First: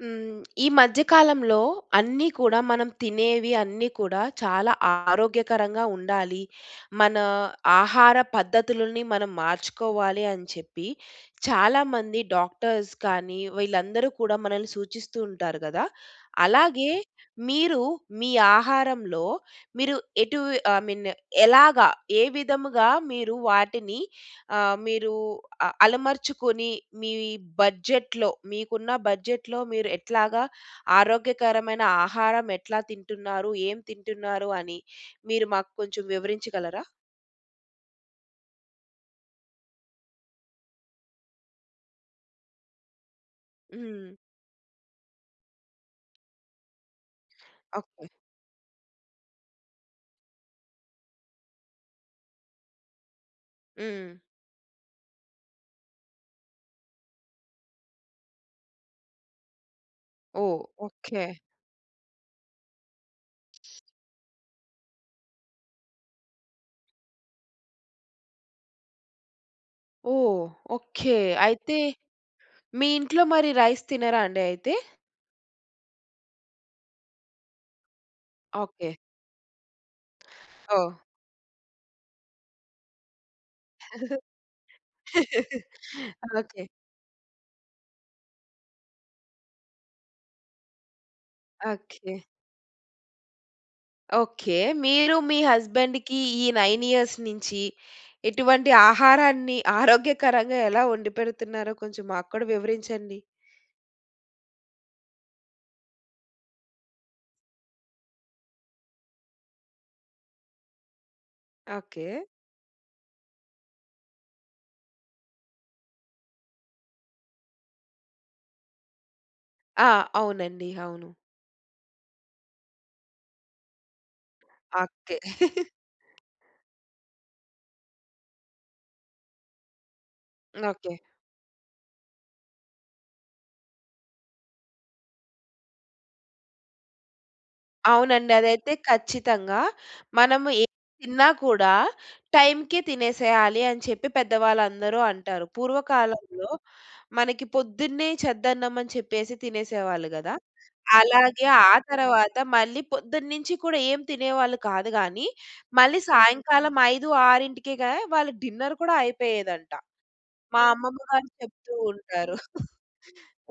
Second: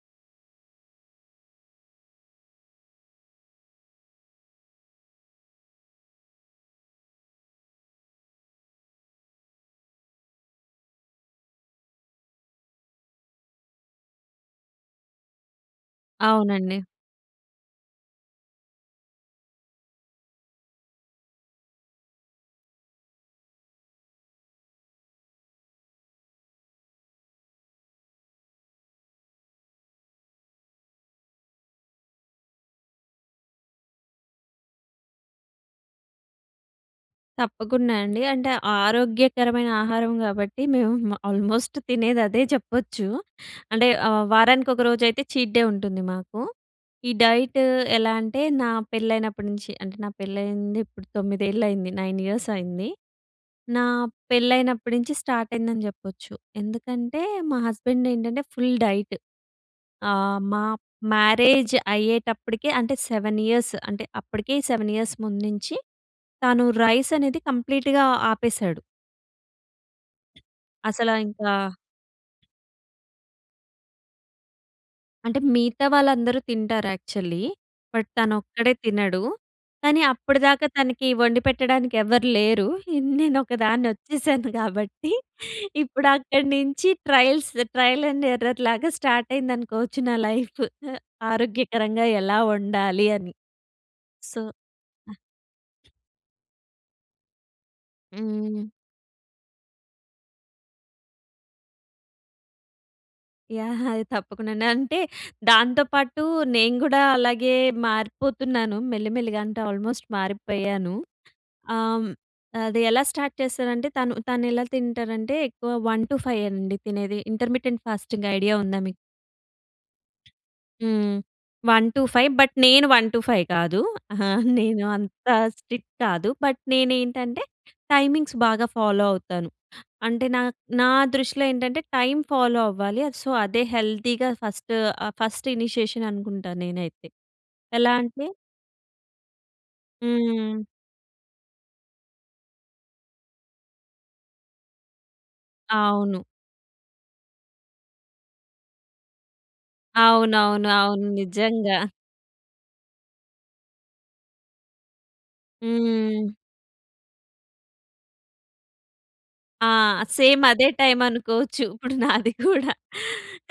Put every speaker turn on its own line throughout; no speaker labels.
హ్మ్, ఈ మధ్య కాలంలో అన్నీ కూడా మనం తినేవి అన్నీ కూడా చాలా ఆరోగ్యకరంగా ఉండాలి, మన ఆహార పద్ధతులని మనం మార్చుకోవాలి అని చెప్పి, చాలా మంది డాక్టర్స్ కానీ వీళ్ళందరూ కూడా మనల్ని సూచిస్తూ ఉంటారు కదా!
అవును అండి.
అలాగే మీరు మీ ఆహారంలో మీరు ఎటు ఐ మీన్ ఎలాగా ఏ విధముగా మీరు వాటిని, ఆహ్, మీరు అలమర్చుకొని మీ బడ్జెట్‌లో మీకున్న బడ్జెట్‌లో మీరు ఎట్లాగా ఆరోగ్యకరమైన ఆహారం ఎట్లా తింటున్నారు? ఏం తింటున్నారు? అని మీరు మాకు కొంచెం వివరించగలరా?
తప్పకుండా అండి. అంటే ఆరోగ్యకరమైన ఆహారం కాబట్టి మేము ఆల్మోస్ట్ తినేది అదే చెప్పొచ్చు అంటే
హ్మ్.
ఆహ్, వారానికి ఒకరోజైతే చీట్ డే ఉంటుంది మాకు. ఈ డైట్
ఓకే.
ఎలా అంటే నా పెళ్ళైనప్పటి నుంచి అంటే నా పెళ్లయింది ఇప్పుడు 9 అయింది 9 ఇయర్స్ అయింది. నా
హ్మ్.
పెళ్ళైనప్పటి నుంచి స్టార్ట్ అయిందని చెప్పొచ్చు. ఎందుకంటే మా హస్బెండ్ ఏంటంటే ఫుల్ డైట్. ఆహ్,
ఓహ్!
మా
ఓకే.
మ్యారేజ్ అయ్యేటప్పటికి అంటే 7 ఇయర్స్ అంటే అప్పటికే 7 ఇయర్స్ ముందు నుంచి తాను రైస్ అనేది కంప్లీట్‌గా ఆపేశాడు.
ఓహ్!
అసలా
ఓకె.
ఇంకా
అయితే, మీ ఇంట్లో మరి రైస్ తినరా అండి అయితే?
అంటే మిగతా వాళ్ళందరూ తింటారు యక్చువల్లీ. But తనొక్కడే
okay.
తినడు. కానీ అప్పటిదాకా
ఓహ్!
తనకి వండిపెట్టడానికి ఎవరు లేరు. ఇ నేను ఒకదాన్ని వచ్చేశాను కాబట్టి ఇప్పుడు
ఓకె.
అక్కడ్నించి ట్రయల్స్ ట్రయల్ అండ్ ఎర్రర్ లాగా స్టార్ట్ అయిందనుకోవచ్చు నా లైఫు. అ ఆరోగ్యకరంగా
ఓకె.
ఎలా వండాలి అని. So,
okay. మీరు, మీ హస్బెండ్‌కి ఈ 9 ఇయర్స్ నుంచి
హ్మ్.
ఇటువంటి ఆహారాన్ని ఆరోగ్యకరంగా ఎలా వండిపెడుతున్నారో కొంచెం మాక్కుడా వివరించండి.
యాహ్! అది తప్పకుండా అండి. అంటే దాంతో పాటు నేను గూడా అలాగే మారిపోతున్నాను మెల్లి మెల్లిగా, అంటే ఆల్మోస్ట్ మారిపోయాను. ఆహ్,
ఓకె.
అది ఎలా స్టార్ట్ చేస్తారంటే తను తను ఎలా తింటారంటే ఎక్కువ 1-5 అండి తినేది ఇంటర్మిటెంట్ ఫాస్టింగ్ ఐడియా ఉందా మీకు?
ఆ! అవునండి అవును.
హ్మ్. 1-5 బట్, నేను 1-5 కాదు. ఆ! నేను
ఓకె.
అంత స్ట్రిక్ట్ కాదు. బట్, నేనేంటంటే టైమింగ్స్ బాగా ఫాలో అవుతాను. అంటే నా నా
ఓకె.
దృష్టిలో ఏంటంటే టైం ఫాలో అవ్వాలి. సో, అదే హెల్తీగా ఫస్ట్ ఫస్ట్ ఇనీషియేషన్ అనుకుంటా నేనైతే. ఎలా అంటే
అవునండి. అదైతే ఖచ్చితంగా మనము
హ్మ్.
ఏం తిన్నా కూడా, టైంకే తినేసేయ్యలి అని చెప్పి పెద్దవాళ్ళందరూ అంటారు.
అవును.
పూర్వకాలంలో, మనకి పొద్దున్నే చద్దన్నం అని చెప్పేసి తినేసేవాళ్ళు కదా.
అవునవును, అవును
అలాగే ఆ
నిజంగా.
తర్వాత మళ్ళీ పొద్దున్నుంచి కూడా ఏం తినేవాళ్ళు కాదు గాని, మళ్ళీ
హ్మ్.
సాయంకాలం 5, 6 కేగా వాళ్ళకి డిన్నర్ కూడా
ఆ!
అయిపోయేదంట.
సేమ్
మా
అదే టైం
అమ్మమ్మగారు
అనుకోవచ్చు
చెప్తూ
ఇప్పుడు నాది
ఉంటారు.
కూడా.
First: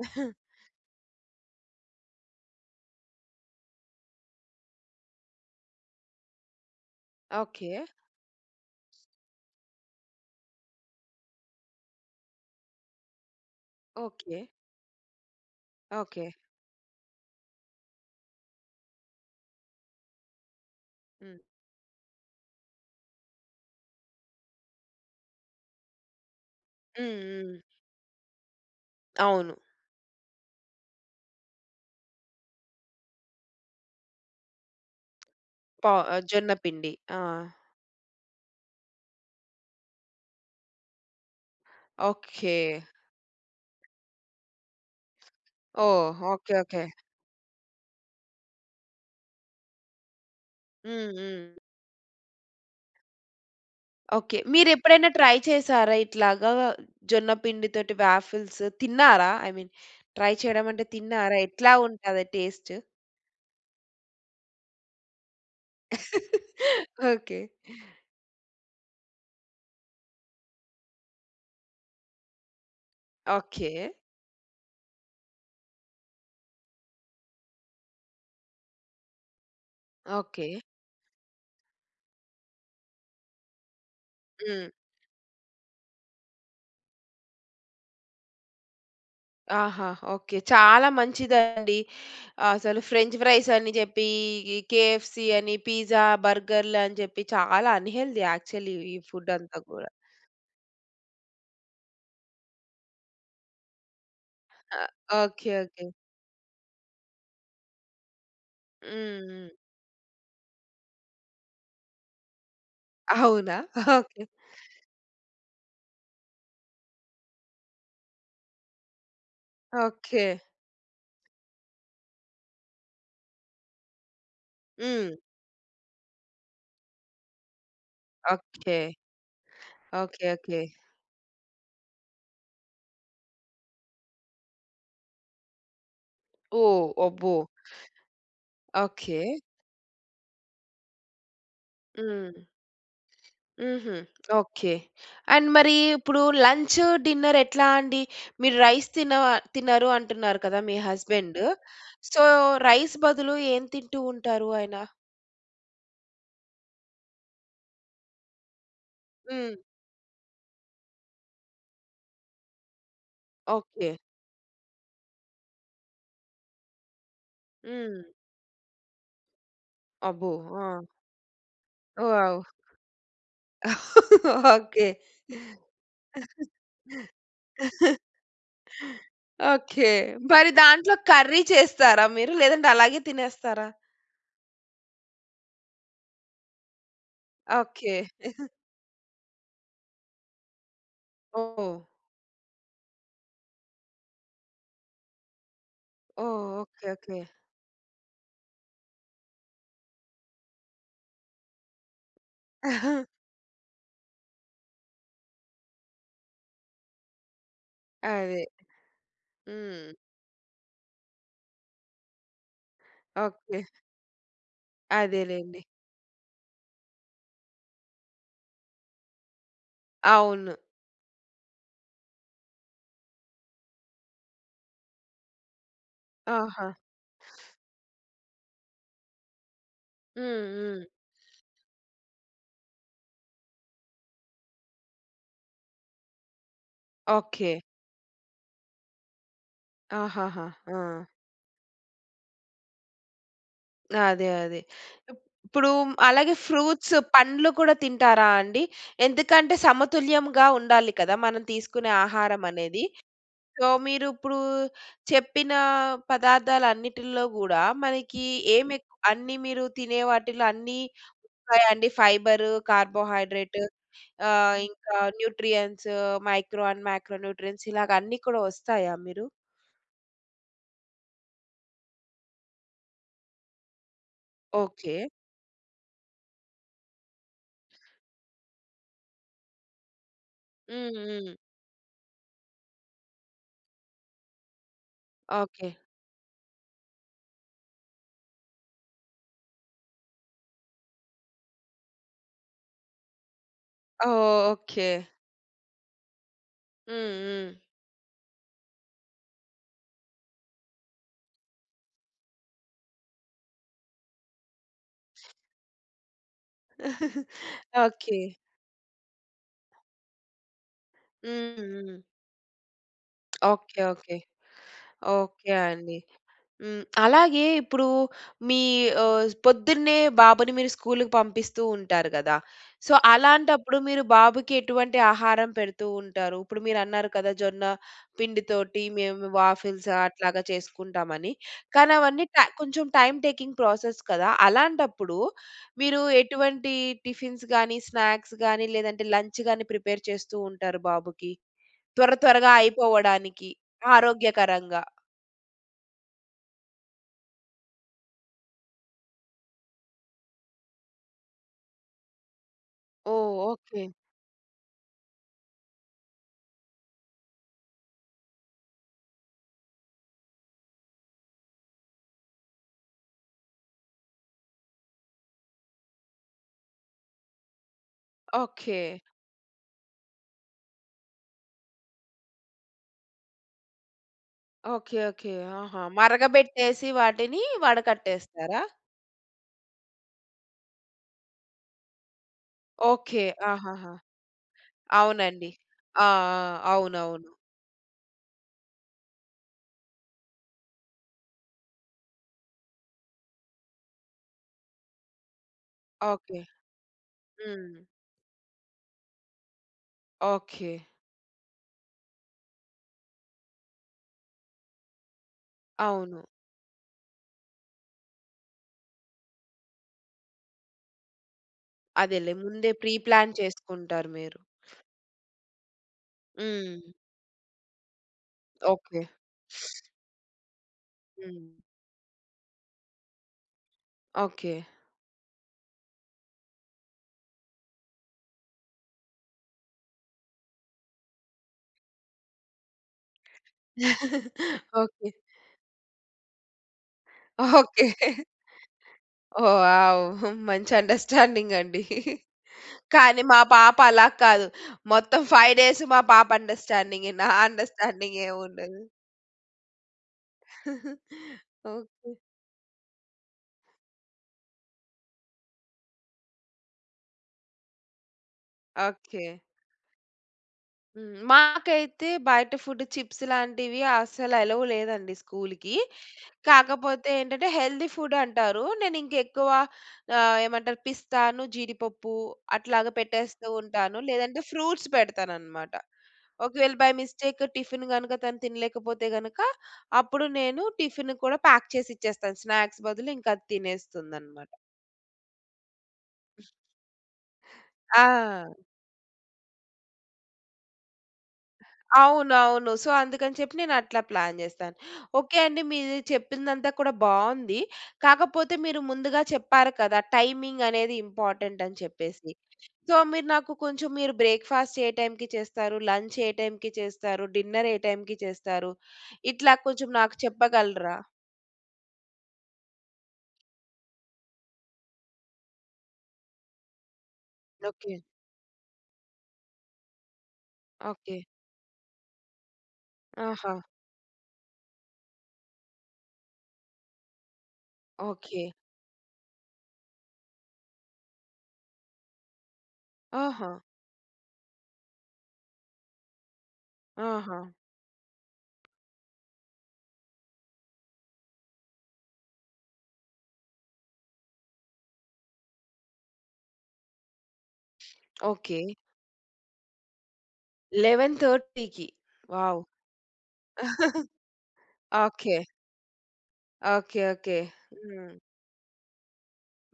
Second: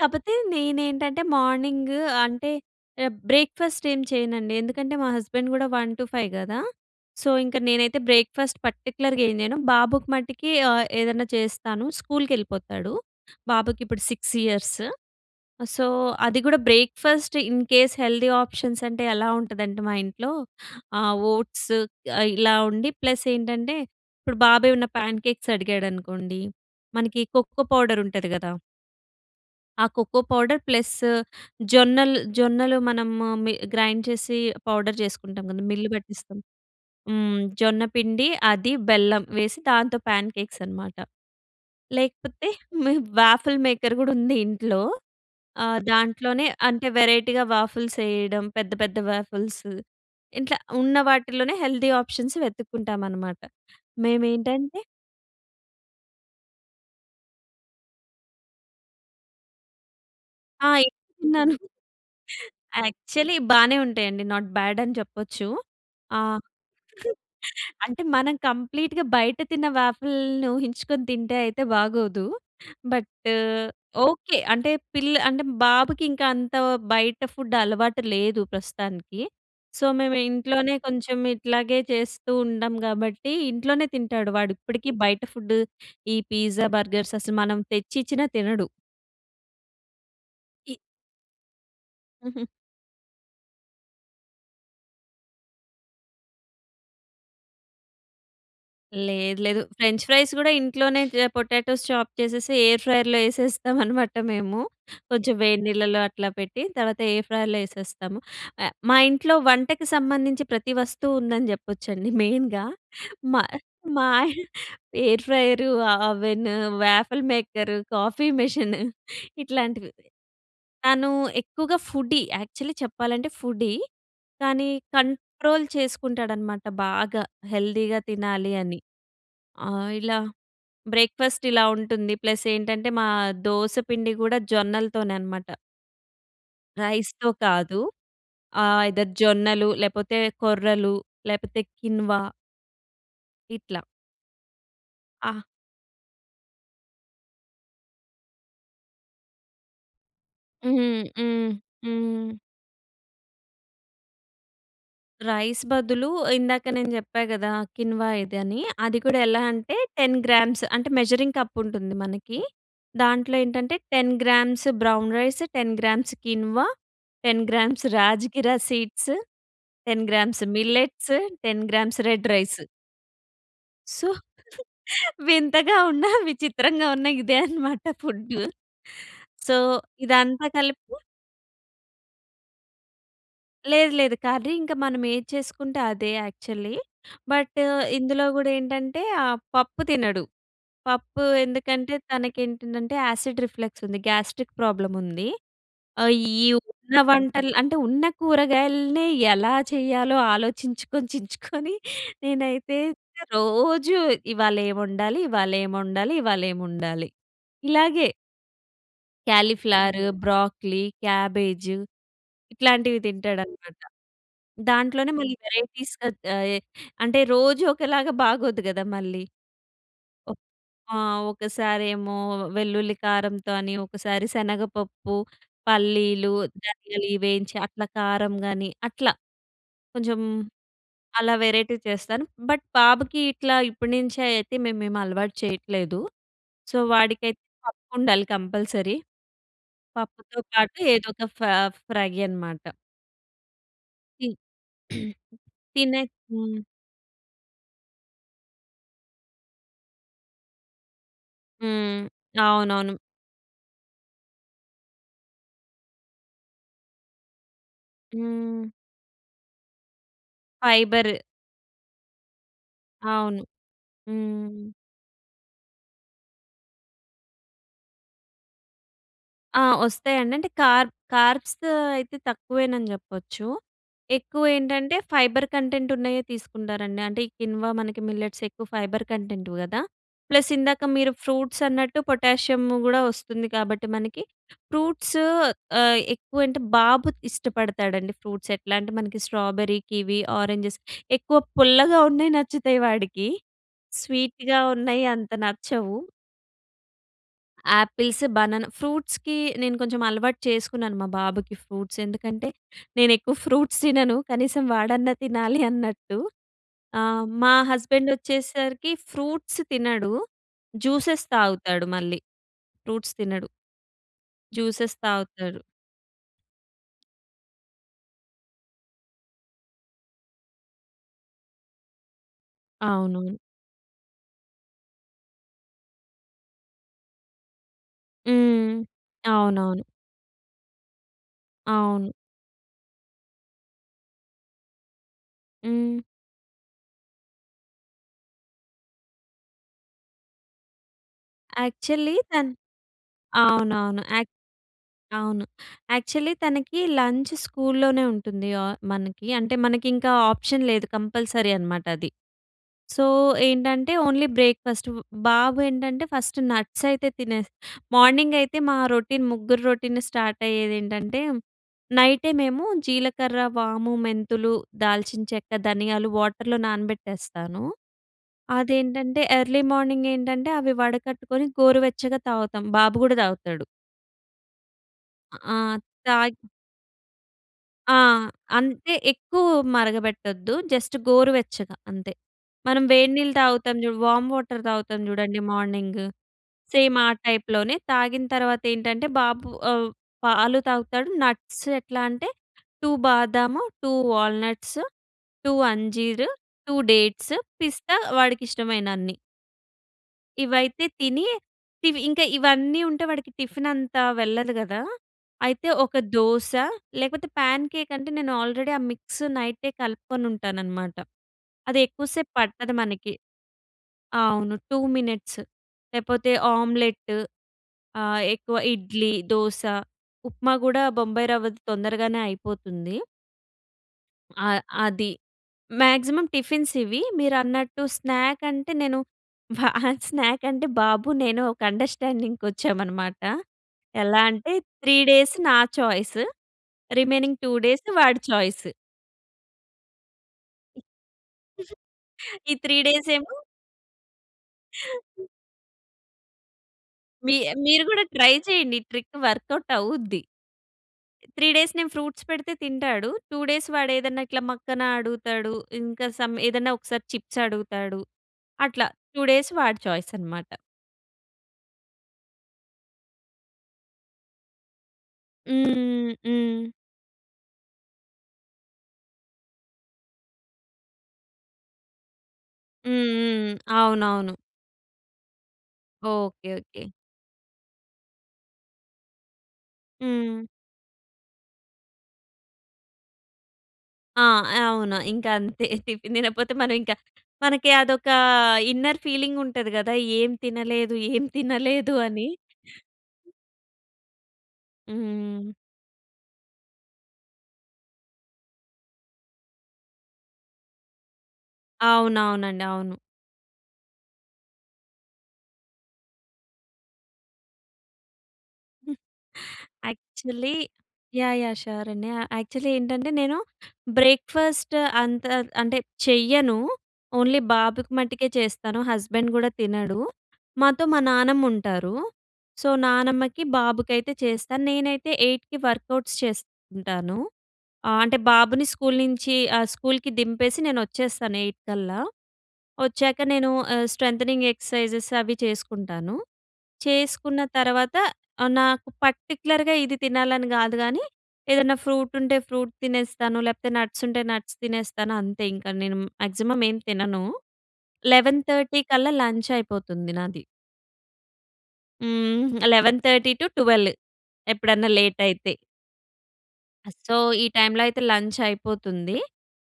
కాకపోతే నేనేంటంటే మార్నింగ్, అంటే బ్రేక్‌ఫాస్ట్ ఏం చేయనండి. ఎందుకంటే, మా హస్బెండ్ కూడా 1-5 కదా సో, ఇంక
ఓకె.
నేనైతే బ్రేక్‌ఫాస్ట్ పర్టిక్యులర్‌గా ఏం చేయను. బాబుకు మట్టుకి ఆహ్, ఏదన్నా చేస్తాను స్కూల్‌కెళ్ళిపోతాడు. బాబుకి ఇప్పుడు 6
ఓకె.
Years so,
okay.
అది గుడా breakfast in case healthy options అంటే ఎలా ఉంటదంటే మా ఇంట్లో, ఆహ్,
హ్మ్.
ఓట్స్ ఇలా ఉండి ప్లస్ ఏంటంటే, ఇప్పుడు బాబు ఏమన్న ప్యాన్ కేక్స్ అడిగాడనుకోండి
హ్మ్
మనకి
హ్మ్.
కొక్కో పౌడర్ ఉంటది కదా!
అవును.
ఆ కోకో పౌడర్ ప్లస్ జొన్నల్ జొన్నలు మనము మి గ్రైండ్ చేసి పౌడర్ చేసుకుంటాం గదా! మిల్లు
పా ఆహ్,
బట్టిస్తాం.
జొన్నపిండి. ఆ!
హ్మ్. జొన్నపిండి, అది, బెల్లం వేసి దాంతో పాన్ కేక్స్ అనమాట. లేకపోతే
ఓకే.
మీ వాఫల్ మేకర్ గూడా ఉంది ఇంట్లో. ఆహ్,
ఓహ్!
దాంట్లోనే
ఓకే, ఓకే.
అంటే వెరైటీగా వాఫిల్స్ ఏయడం పెద్ద పెద్ద వాఫిల్సు. ఇట్లా ఉన్న
హ్మ్, హ్మ్.
వాటిలోనే హెల్తీ ఆప్షన్స్ వెతుక్కుంటామనమాట.
ఓకే. మీరు
మేమేంటంటే
ఎప్పుడైనా ట్రై చేసారా? ఇట్లాగా జొన్నపిండి తోటి వాఫిల్స్ తిన్నారా? ఐ మీన్ ట్రై చేయడం అంటే
ఆయ్
తిన్నారా?
తిన్నాను.
ఎట్లా ఉంటది టేస్ట్?
యాక్చువలీ బానే ఉంటాయండి. నాట్ బాడ్ అని చెప్పొచ్చు. ఆహ్,
ఓకే.
అంటే మనం కంప్లీట్‌గా బయట తిన్న వాఫిల్‌ని ఊహించుకొని తింటే అయితే బాగోదు. But
okay.
ఓకే. అంటే పిల్ల అంటే బాబుకి ఇంకా అంత బయట ఫుడ్ అలవాటు లేదు ప్రస్తుతానికి. సో మేము
ఓకే.
ఇంట్లోనే కొంచెం ఇట్లాగే చేస్తూ ఉంటాం కాబట్టి, ఇంట్లోనే తింటాడు. వాడు
హ్మ్.
ఇప్పటికి బయట ఫుడ్ ఈ పిజ్జా, బర్గర్స్ అసలు మనం తెచ్చిచ్చినా తినడు.
ఆహా! ఓకె.
ఇ
చాలా మంచిదండి.
హుహు.
అసలు ఫ్రెంచ్ ఫ్రైస్ అని చెప్పి, ఈ కెఎఫ్‌సి అని పిజ్జా, బర్గర్‌లని చెప్పి చాలా అన్‌హేల్తీ యాక్చువల్లి ఈ ఫుడ్
లేదు, లేదు.
అంతా కూడా.
ఫ్రెంచ్ ఫ్రైస్ కూడా ఇంట్లోనే చె పొటాటోస్ చాప్ చేసేసి, ఎయిర్ ఫ్రైయర్‍లో యేసేస్తాం అనమాట మేము.
ఆ!
కొంచెం
ఓకె.
వేడి
ఓకె.
నీళ్లలో అట్లా పెట్టి. తర్వాత, ఎయిర్ ఫ్రైయర్‌లో యేసేస్తాము. అ మా
హ్మ్,
ఇంట్లో
హ్మ్.
వంటకు సంబంధించి ప్రతి వస్తువు ఉందని చెప్పొచ్చండి. మెయిన్‍గా మా
అవునా?
మా
ఓకె.
ఎయిర్ ఫ్రయరు ఆహ్, oven, waffle maker, coffee machine ఇట్లాంటివి.
ఓకె.
తను ఎక్కువగా ఫుడ్డీ. యాక్చువల్లి చెప్పాలంటే, ఫుడ్డీ. కానీ,
హ్మ్.
కంట్రోల్ చేసుకుంటాడన్నమాట. బాగా హెల్తీ‌గా తినాలి
ఓకె.
అని. ఆహ్, ఇలా
ఓకె, ఓకె.
బ్రేక్‌ఫాస్ట్ ఇలా ఉంటుంది. ప్లస్ ఏంటంటే, మా దోస పిండి కూడా జొన్నలతోనే అనమాట.
ఓహ్!
రైస్‌తో
అబ్బో!
కాదు. ఆహ్, ఐదర్
ఓకె.
జొన్నలు, లేకపోతే కొర్రలు, లేకపోతే కిన్వా.
హ్మ్.
ఇట్ల.
హుహు. ఓకె.
ఆ
అండ్ మరి ఇప్పుడు లంచు, డిన్నర్ ఎట్లా అండి? మీరు రైస్ తిన తినరు అంటున్నారు కదా మీ
హుహు.
హస్బండు.
హ్మ్.
సొ,
హ్మ్.
రైస్ బదులు ఏం తింటూ ఉంటారు ఆయన?
రైస్ బదులు ఇందాక నేను చెప్పా కదా. కిన్వా ఇది అని. అది కూడా ఎలా
హ్మ్.
అంటే, 10 గ్రామ్స్ అంటే, మెజరింగ్ కప్ ఉంటుంది మనకి. దాంట్లో ఏంటంటే,
okay.
10 grams brown rice, 10 grams quinoa, 10 grams
హ్మ్.
రాజిగిరా సీడ్స్, 10
అబ్బో!
గ్రామ్స్
ఆ!
Millets, 10 grams red
wow!
Rice. So,
okay.
వింతగా ఉన్న, విచిత్రంగా ఉన్న ఇదే అన్నమాట ఫుడ్డు. So,
okay.
ఇదంతా
మరి దాంట్లో
కలిపి
కర్రీ చేస్తారా మీరు? లేదంటే, అలాగే తినేస్తారా?
లేదు, లేదు. కర్రీ ఇంక మనం ఏది చేసుకుంటే, అదే యాక్చువల్లీ. But,
okay.
ఇందులో కూడా ఏంటంటే ఆహ్, పప్పు తినడు. పప్పు
ఓహ్!
ఎందుకంటే, తనకి ఏంటంటే యాసిడ్ రిఫ్లెక్స్ ఉంది. గ్యాస్ట్రిక్ ప్రాబ్లమ్ ఉంది. ఆహ్, ఈ
ఓహ్! ఓకె,
ఉన్న
ఓకె.
వంటలు అంటే ఉన్న కూరగాయలనే ఎలా చేయాలో ఆలోచించుకొని చించుకొని నేనైతే రోజు ఇవాళ ఏం వండాలి, ఇవాళ ఏం ఒండాలి, ఇవాళ ఏం ఒండాలి, ఇలాగే.
అదే.
కాలీఫ్లవర్, బ్రోకలి, క్యాబేజ్ ఇట్లాంటివి
ఓకె.
తింటాడన్నమాట. దాంట్లోనే మళ్ళీ
అదేలెండి.
వెరైటీస్ ఆహ్, అంటే రోజు ఒకలాగా బాగోదు కదా మళ్ళీ. ఒ
అవును.
ఆ! ఒకసారేమో వెల్లుల్లి కారంతోని, ఒకసారి శనగపప్పు, పల్లీలు,
ఆహా!
ధనియాలు ఇవి వేయించి అట్ల కారం గాని అట్లా. కొంచెం
హ్మ్, హ్మ్.
అలా వెరైటీ చేస్తాను. బట్, బాబుకి ఇట్లా ఇప్పటినుంచే అయితే మేము ఏమి అలవాటు చేయట్లేదు. సొ, వాడికై
ఓకె.
పప్పు ఉండాలి కంపల్సరీ. పప్పుతో
ఆహాహా!
పాటు
ఆ!
ఏదో ఒక ఫా ఫ్రై అనమాట. తి
అదే, అదే. ఇప్పుడు
తినే
అలాగే
హ్మ్.
ఫ్రూట్స్, పండ్లు కూడా తింటారా అండి? ఎందుకంటే సమతుల్యంగా ఉండాలి కదా మనం తీసుకునే
హ్మ్.
ఆహారం అనేది.
అవునవును.
సో మీరు ఇప్పుడు చెప్పిన పదార్థాలు అన్నిటిలో కూడా మనకి
హ్మ్.
ఏమి ఎక్ అన్ని మీరు తినే వాటిల్లో అన్ని
ఫైబర్.
వస్తాయా అండి. ఫైబరు,
అవును.
కార్బోహైడ్రేట్ ఆహ్,
హ్మ్.
ఇంకా nutrients, micro and macro nutrients ఇలాగ అన్ని కూడా వస్తాయా మీరు?
ఆ! వస్తాయండి అంటే కార్ కార్బ్స్ అయితే తక్కువేనని చెప్పొచ్చు. ఎక్కువేంటంటే
ఓకే.
ఫైబర్ కంటెంట్ ఉన్నయే తీసుకుంటారండి. అంటే ఈ కిన్వా మనకి మిల్లెట్స్ ఎక్కువ ఫైబర్ కంటెంట్‌వి కదా. ప్లస్ ఇందాక
హ్మ్,
మీరు
హ్మ్.
ఫ్రూట్స్ అన్నట్టు పొటాషియం కూడా వస్తుంది కాబట్టి మనకి. Fruits
okay.
ఆహ్, ఎక్కువ అంటే బాబు ఇష్టపడతాడండి. ఫ్రూట్స్ ఎట్లా అంటే మనకి స్ట్రాబెర్రీ, కివి, ఆరెంజెస్ ఎక్కువ పుల్లగా ఉన్నయి నచ్చుతాయి వాడికి.
ఓహ్!
స్వీట్‍గా
ఓకె.
ఉన్నయి అంత నచ్చవు.
హ్మ్, హ్మ్.
Apples, banana. ఫ్రూట్స్‌కి నేను కొంచెం అలవాటు చేసుకున్నాను మా బాబుకి ఫ్రూట్స్. ఎందుకంటే నేనెక్కువ ఫ్రూట్స్ తినను. కనీసం వాడన్నా తినాలి అన్నట్టు. ఆ! మా హస్బెండ్
ఓకె.
వచ్చేసరికి ఫ్రూట్స్ తినడు. జ్యూసెస్
హ్మ్,
తాగుతాడు
హ్మ్.
మళ్ళీ. ఫ్రూట్స్ తినడు.
Okay, okay.
జ్యూసెస్
ఓకె
తాగుతారు.
అండి. హ్మ్, అలాగే ఇప్పుడు మీ ఆహ్, పొద్దున్నే బాబుని మీరు స్కూల్‌కి పంపిస్తూ ఉంటారు కదా. సో
అవును.
అలాంటప్పుడు మీరు బాబుకి ఎటువంటి ఆహారం పెడుతూ ఉంటారు? ఇప్పుడు మీరన్నారు కదా జొన్న పిండి తోటి
హ్మ్.
మేము
అవునవును.
వాఫిల్స్ అట్లాగా చేసుకుంటామని.
అవును.
కానవన్నీ ట కొంచెం టైమ్ టేకింగ్ ప్రాసెస్ కదా! అలాంటప్పుడు మీరు
హ్మ్.
ఎటువంటి టిఫిన్స్‌ గాని, స్నాక్స్‌ గాని లేదంటే లంచ్‌ గాని ప్రిపేర్ చేస్తూ ఉంటారు బాబుకి? త్వర
యాక్చువల్లీ తన్
త్వరగా అయిపోవడానికి
అవునవును. యా
ఆరోగ్యకరంగా.
అవును. యాక్చువలి తనకి లంచ్ స్కూల్‌లోనే ఉంటుంది ఆహ్, మనకి. అంటే మనకింకా ఆప్షన్ లేదు కంపల్సరీ అనమాట అది. సో
ఓహ్! ఓకె.
ఏంటంటే ఓన్లీ బ్రేక్‌ఫాస్ట్. బాబు ఏంటంటే ఫస్ట్ నట్స్ అయితే తినేస్ మార్నింగ్ అయితే మా రొటీన్ ముగ్గురు రొటీన్ స్టార్ట్ అయ్యేదేంటంటే, నైటే మేము జీలకర్ర, వాము, మెంతులు, దాల్చిన చెక్క, ధనియాలు వాటర్‌లో నానబెట్టేస్తాను.
ఓకె.
అదేంటంటే ఎర్లీ మార్నింగ్ ఏంటంటే అవి వడకట్టుకొని గోరువెచ్చగా తాగుతాం. బాబు కూడా తాగుతాడు.
ఓకే. ఓకే.
ఆ!
ఆహా!
తాగి
మరగబెట్టేసి వాటిని
ఆహ్,
వడకట్టేస్తారా?
అంతే ఎక్కువ మరగబెట్టొద్దు. జస్ట్ గోరువెచ్చగా అంతే. మనం
ఓకే.
వేడినీళ్లు తాగుతాం
ఆహాహా!
చూడు వామ్ వాటర్ తాగుతాం చూడండి
అవునండి.
మార్నింగ్.
ఆ! ఆ!
సేమ్ ఆ
అవునవును.
టైప్‌లోనే తాగిన తర్వాత ఏంటంటే బాబు ఆహ్, పాలు తాగుతాడు నట్స్ ఎట్లా అంటే 2 బాదాము, 2 వాల్నట్స్, 2 అంజీర్,
ఓకే.
2 డేట్స్,
హ్మ్.
పిస్తా వాడికి ఇష్టమైన అన్ని.
ఓకే.
ఇవైతే తిని ఇవి ఇంక ఇవన్నీ ఉంటే వాడికి టిఫిన్ అంతా వెళ్ళదు కదా! అయితే ఒక
అవును.
దోస లేకపోతే పా‌న్‌కే‌క్ అంటే నేను ఆల్రెడీ ఆ మిక్స్ నైట్ కలుపుకొని ఉంటాను అన్నమాట. అది ఎక్కువ సేపు
అదేలే ముందే
పట్టదు మనకి.
ప్రిప్లాన్ చేసుకుంటారు మీరు.
అవును టూ మినిట్స్ లేకపోతే
హ్మ్.
ఆమ్లెట్ ఆహ్, ఎక్కువ
ఓకే.
ఇడ్లీ, దోస, ఉప్మా కూడా బొంబాయి రవ్వది
హ్మ్.
తొందరగానే అయిపోతుంది.
ఓకే.
ఆహ్, అది. మాక్సిమమ్ టిఫిన్స్ ఇవి మీరన్నట్టు స్నాక్ అంటే నేను స్నాక్ అంటే బాబు నేను ఒక అండర్‌స్టాండింగ్‌కి వచ్చామనమాట. ఎలా అంటే త్రీ
ఓకే.
డేస్ నా choice remaining two days
okay.
వాడి చాయిస్.
ఓహ్, వావ్! ఆహ్ మంచి అండర్‌స్టాండింగ్ అండి.
ఈ త్రిడేస్
కానీ
ఏమో
మా పాప అలా కాదు. మొత్తం ఫైవ్ డేస్ మా పాప అండర్‌స్టాండింగే నా
మీ మీరు కూడా
అండర్‌స్టాండింగ్
ట్రై
ఏమి
చేయండి.
ఉండదు.
ఈ ట్రిక్ వర్క్ఔట్ అవుద్ది. త్రీ డేస్ నేను
ఓకే.
ఫ్రూట్స్ పెడితే తింటాడు. టూ డేస్ వాడు ఏదైనా ఇట్లా మక్కన అడుగుతాడు. ఇంకా సమ్ ఏదన్నా ఒకసారి చిప్స్ అడుగుతాడు. అట్లా టూ
ఓకే.
డేస్ వాడి ఛాయస్ అన్నమాట.
హ్మ్. మాకైతే బయట ఫుడ్ చిప్స్ లాంటివి, అస్సలు అలౌ లేదండి, స్కూల్‌కి.
హ్మ్, హ్మ్.
కాకపోతే ఏంటంటే, హెల్తీ ఫుడ్ అంటారు. నేను ఇంక ఎక్కువ ఆహ్, ఏమంటారు పిస్తాను, జీడిపప్పు అట్లాగా
హ్మ్,
పెట్టేస్తూ
హ్మ్.
ఉంటాను.
అవునవును.
లేదంటే, ఫ్రూట్స్ పెడతానన్నమాట.
ఓకే,
ఒకవేళ,
ఓకే.
బై మిస్టేక్ టిఫిన్ గనుక, తను తినలేకపోతే గనుక, అప్పుడు
హ్మ్.
నేను టిఫిన్ కూడా ప్యాక్ చేసి ఇచ్చేస్తాను, స్నాక్స్ బదులు. ఇంకా అది
ఆ!
తినేస్తుందన్నమాట.
అవును. ఇంకా అంతే టిఫిన్ తినకపోతే మనం ఇంకా, మనకి అదొక
ఆ!
ఇన్నర్ ఫీలింగ్ ఉంటది కదా! ఏం తినలేదు, ఏం తినలేదు అని.
అవునవును. సో, అందుకని చెప్పి నేను అట్లా ప్లాన్ చేస్తాను. ఓకే
హ్మ్.
అండి, మీరు చెప్పిందంతా కూడా బావుంది. కాకపోతే మీరు ముందుగా చెప్పారు కదా! టైమింగ్ అనేది ఇంపార్టెంట్ అని చెప్పేసి.
అవునవును అండి. అవును.
సో, మీరు నాకు కొంచెం, మీరు బ్రేక్ఫాస్ట్ ఏ టైమ్‌కి చేస్తారు, లంచ్ ఏ టైమ్‌కి చేస్తారు, డిన్నర్ ఏ టైమ్‌కి చేస్తారు? ఇట్లా కొంచెం నాకు
యాక్చువల్లీ
చెప్పగలరా?
యాహ్! యాహ్! షూర్ అండి. ఆహ్, యాక్చువల్లీ ఏంటంటే, నేను బ్రేక్ఫాస్ట్ అంతా, అంటే చెయ్యను. ఓన్లీ బాబుకి
ఓకే.
మట్టుకే చేస్తాను, హస్బెండ్ కూడా తినడు. మాతో మా
ఓకే.
నానమ్మ ఉంటారు. సో, నానమ్మకి,
ఆహా!
బాబుకి అయితే చేస్తాను. నేనైతే 8కి వర్కౌట్స్ చేసుకుంటాను. ఆహ్, అంటే
ఓకే.
బాబుని స్కూల్ నుంచి ఆహ్, స్కూల్‍కి దింపేసి నేను వచ్చేస్తాను, 8 కల్లా. వచ్చాక నేను
ఆహా!
ఆహ్, స్ట్రెంథెనింగ్ ఎక్ససైజెస్ అవి చేసుకుంటాను. చేసుకున్న
ఆహా!
తర్వాత, ఆహ్, నాకు పర్టిక్యులర్‌గా ఇది తినాలని కాదు కానీ, ఏదన్నా ఫ్రూట్ ఉంటే ఫ్రూట్ తినేస్తాను, లేకపోతే నట్స్ ఉంటే నట్స్ తినేస్తాను అంతే ఇంకా. నేను మాక్సిమం ఏం తినను. Eleven
okay.
థర్టీ కల్లా లంచ్ అయిపోతుంది నాది.
11:30కి? వావ్!
హ్మ్. 11:30-12, ఎప్పుడన్నా లేట్
ఓకే.
అయితే.
ఓకే.
So,
okay.
ఈ టైమ్‌లో అయితే
హ్మ్.
లంచ్ అయిపోతుంది.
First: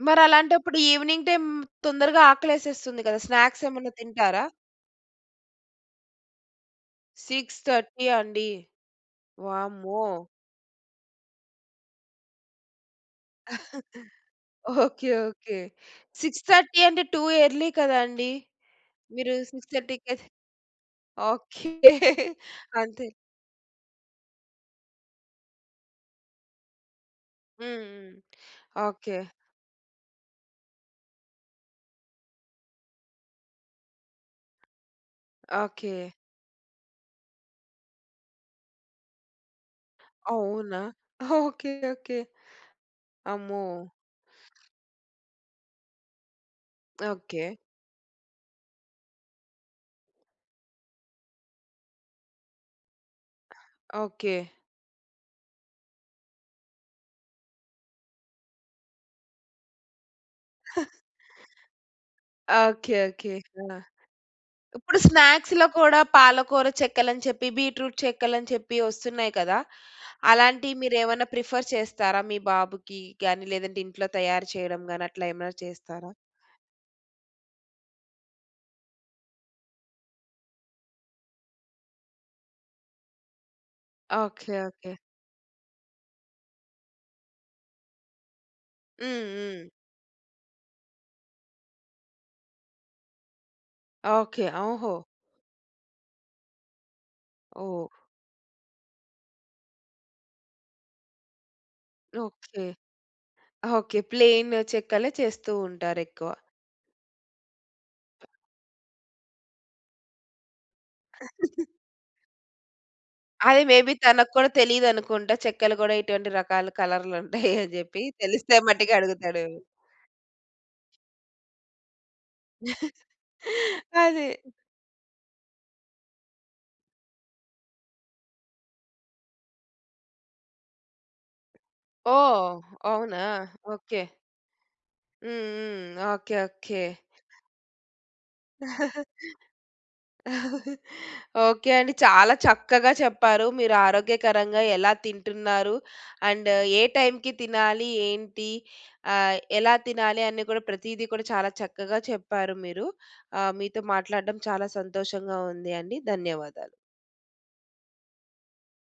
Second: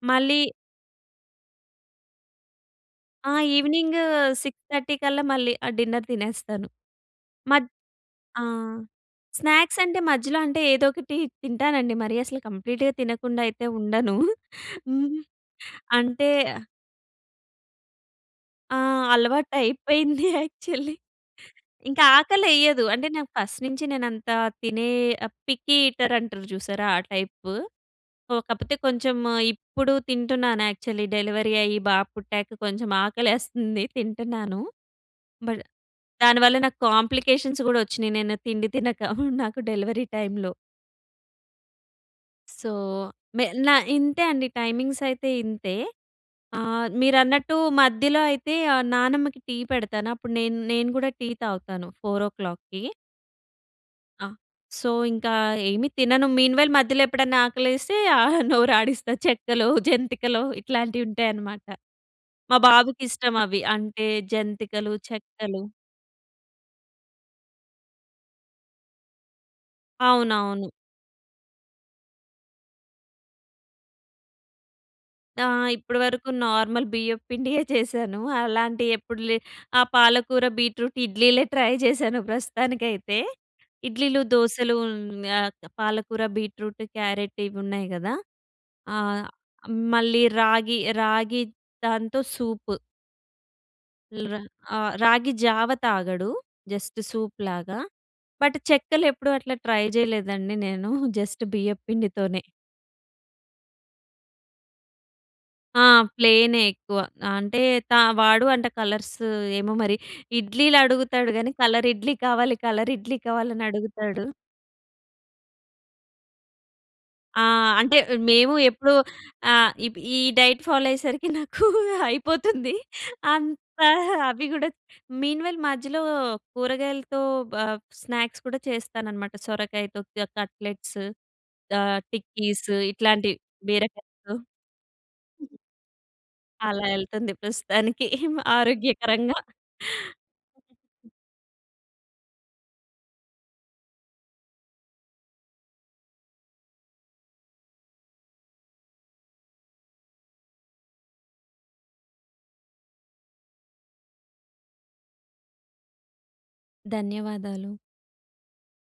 మరి
మళ్ళీ
అలాంటప్పుడు ఈవెనింగ్ టైమ్ తొందరగా ఆకలేసేస్తుంది కదా
ఆహ్,
స్నాక్స్ ఏమన్నా
ఈవినింగు
తింటారా?
6:30 కల్లా మళ్ళీ ఆహ్, డిన్నర్ తినేస్తాను.
సిక్స్
మద్
థర్టీ
ఆ!
అండి.
స్నాక్స్ అంటే
వామ్మో!
మజ్యలో అంటే ఏదో ఒకటి తింటానండి. మరి అసలు కంప్లీట్‌గా తినకుండా అయితే ఉండను.
ఓకే. ఓకే.
అంటే
6:30 అంటే, టూ ఎర్లీ కదా అండి.
ఆ!
మీరు
అలవాటు
సిక్స్ థర్టీకే,
అయిపోయింది యాక్చువల్లి.
ఓకే.
ఇంకా ఆకలెయ్యదు. అంటే
అంతే
నాకు ఫస్ట్ నుంచి నేను అంత తినే పికీ ఈటర్ అంటారు చూసారా ఆ టైపు.
హ్మ్,
కాకపోతే, కొంచెం
ఓకే.
ఇప్పుడు తింటున్నాను యాక్చువల్లి. డెలివరీ అయ్యి బాబు పుట్టాక కొంచెం ఆకలేస్తుంది తింటున్నాను. But
okay.
దానివల్ల నాకు కాంప్లికేషన్స్ గూడా వచ్చినయి నేను తిండి తినక నాకు డెలివరీ టైమ్‌లో.
అవునా! ఓకే. ఓకే.
సో, మె నా
అమ్మో!
ఇంతే అండి, టైమింగ్స్ అయితే ఇంతే. ఆహ్,
ఓకే.
మీరన్నట్టు మధ్యలో అయితే ఆ నానమ్మకి టీ పెడతాను. అప్పుడు నేన్ నేను కూడా టీ తాగుతాను 4:00 ఆ!
ఓకే.
సో, ఇంకా ఏమి తినను. మీన్ వైల్ మధ్యలో ఎప్పుడైనా ఆకలేస్తే ఆ నోరు ఆడిస్తా. చెక్కలో, జంతికలో ఇట్లాంటివి ఉంటాయనమాట. మా
ఓకే.
బాబుకి
ఓకే.
ఇష్టం అవి
ఆ!
అంటే జంతికలు,
ఇప్పుడు
చెక్కలు
స్నాక్స్‌లో కూడా పాలకూర చెక్కలు అని చెప్పి బీట్రూట్ చెక్కలు అని చెప్పి వస్తున్నాయి కదా!
అవునవును.
అలాంటివి మీరు ఏమైనా ప్రిఫర్ చేస్తారా మీ బాబుకి గాని, లేదంటే ఇంట్లో తయారు చేయడం గాని అట్లా ఏమన్నా
ఆహ్, ఇప్పటి
చేస్తారా?
వరకు నార్మల్ బియ్యం పిండియే చేశాను. అలాంటి ఎప్పుడు లే, ఆ పాలకూర బీట్రూట్ ఇడ్లీలే ట్రై చేశాను ప్రస్తుతానికైతే. ఇడ్లీలు,
ఓకే,
దోసలు
ఓకే.
ఆహ్, పాలకూర, బీట్రూటు, క్యారెట్ ఇవి ఉన్నాయి గదా!
హ్మ్,
ఆహ్,
హ్మ్.
మళ్ళీ రాగి రాగి దాంతో సూపు.
ఓకే.
ఆ!
ఓహో!
రాగి జావ తాగడు. Just సూప్‌లాగా
oh!
బట్ చెక్కలెప్పుడు అట్లా ట్రై చేయలేదండి నేను. జస్ట్ బియ్యం పిండితోనే.
ఓకే. ఓకే. ప్లెయిన్ చెక్కలే చేస్తూ
ఆ!
ఉంటారు ఎక్కువ.
ప్లెయినే ఎక్కువ అంటే త వాడు అంత కలర్స్ ఏమో మరి ఇడ్లీలడుగుతాడు గానీ, కలర్ ఇడ్లీ కావాలి కలర్ ఇడ్లీ
అదే మే బి
కావాలనడుగుతాడు.
తనకు కూడా తెలియదనుకుంట. చెక్కలు కూడా ఇటువంటి రకాలు కలర్‌లుంటాయని
ఆ! అంటే
చెప్పి.
మేము
తెలిస్తే
ఎప్పుడూ
మట్టుకు అడుగుతాడేమో.
ఆహ్, ఈ డైట్ ఫాలో అయ్యేసరికి నాకు అయిపోతుందీ. అంత
అదే.
అవి కూడా మీన్ వైల్ మధ్యలో కూరగాయలతో ప స్నాక్స్ కూడా చేస్తాననమాట. సొరకాయతో కట్లెట్స్ ఆహ్,
ఓహ్!
టిక్కీస్
అవునా!
ఇట్లాంటి
ఓకే.
బీరకాయతో.
హ్మ్, హ్మ్. ఓకే. ఓకే.
అలా వెళ్తుంది ప్రస్తుతానికి ఆరోగ్యకరంగా.
ఓకే అండి. చాలా చక్కగా చెప్పారు. మీరు ఆరోగ్యకరంగా ఎలా తింటున్నారు? అండ్ ఏ టైమ్‌కి తినాలి? ఏంటి? ఆహ్, ఎలా తినాలి? అని కూడా ప్రతీది కూడా చాలా చక్కగా చెప్పారు మీరు. ఆహ్, మీతో మాట్లాడడం చాలా సంతోషంగా ఉందండి. ధన్యవాదాలు.
ధన్యవాదాలు.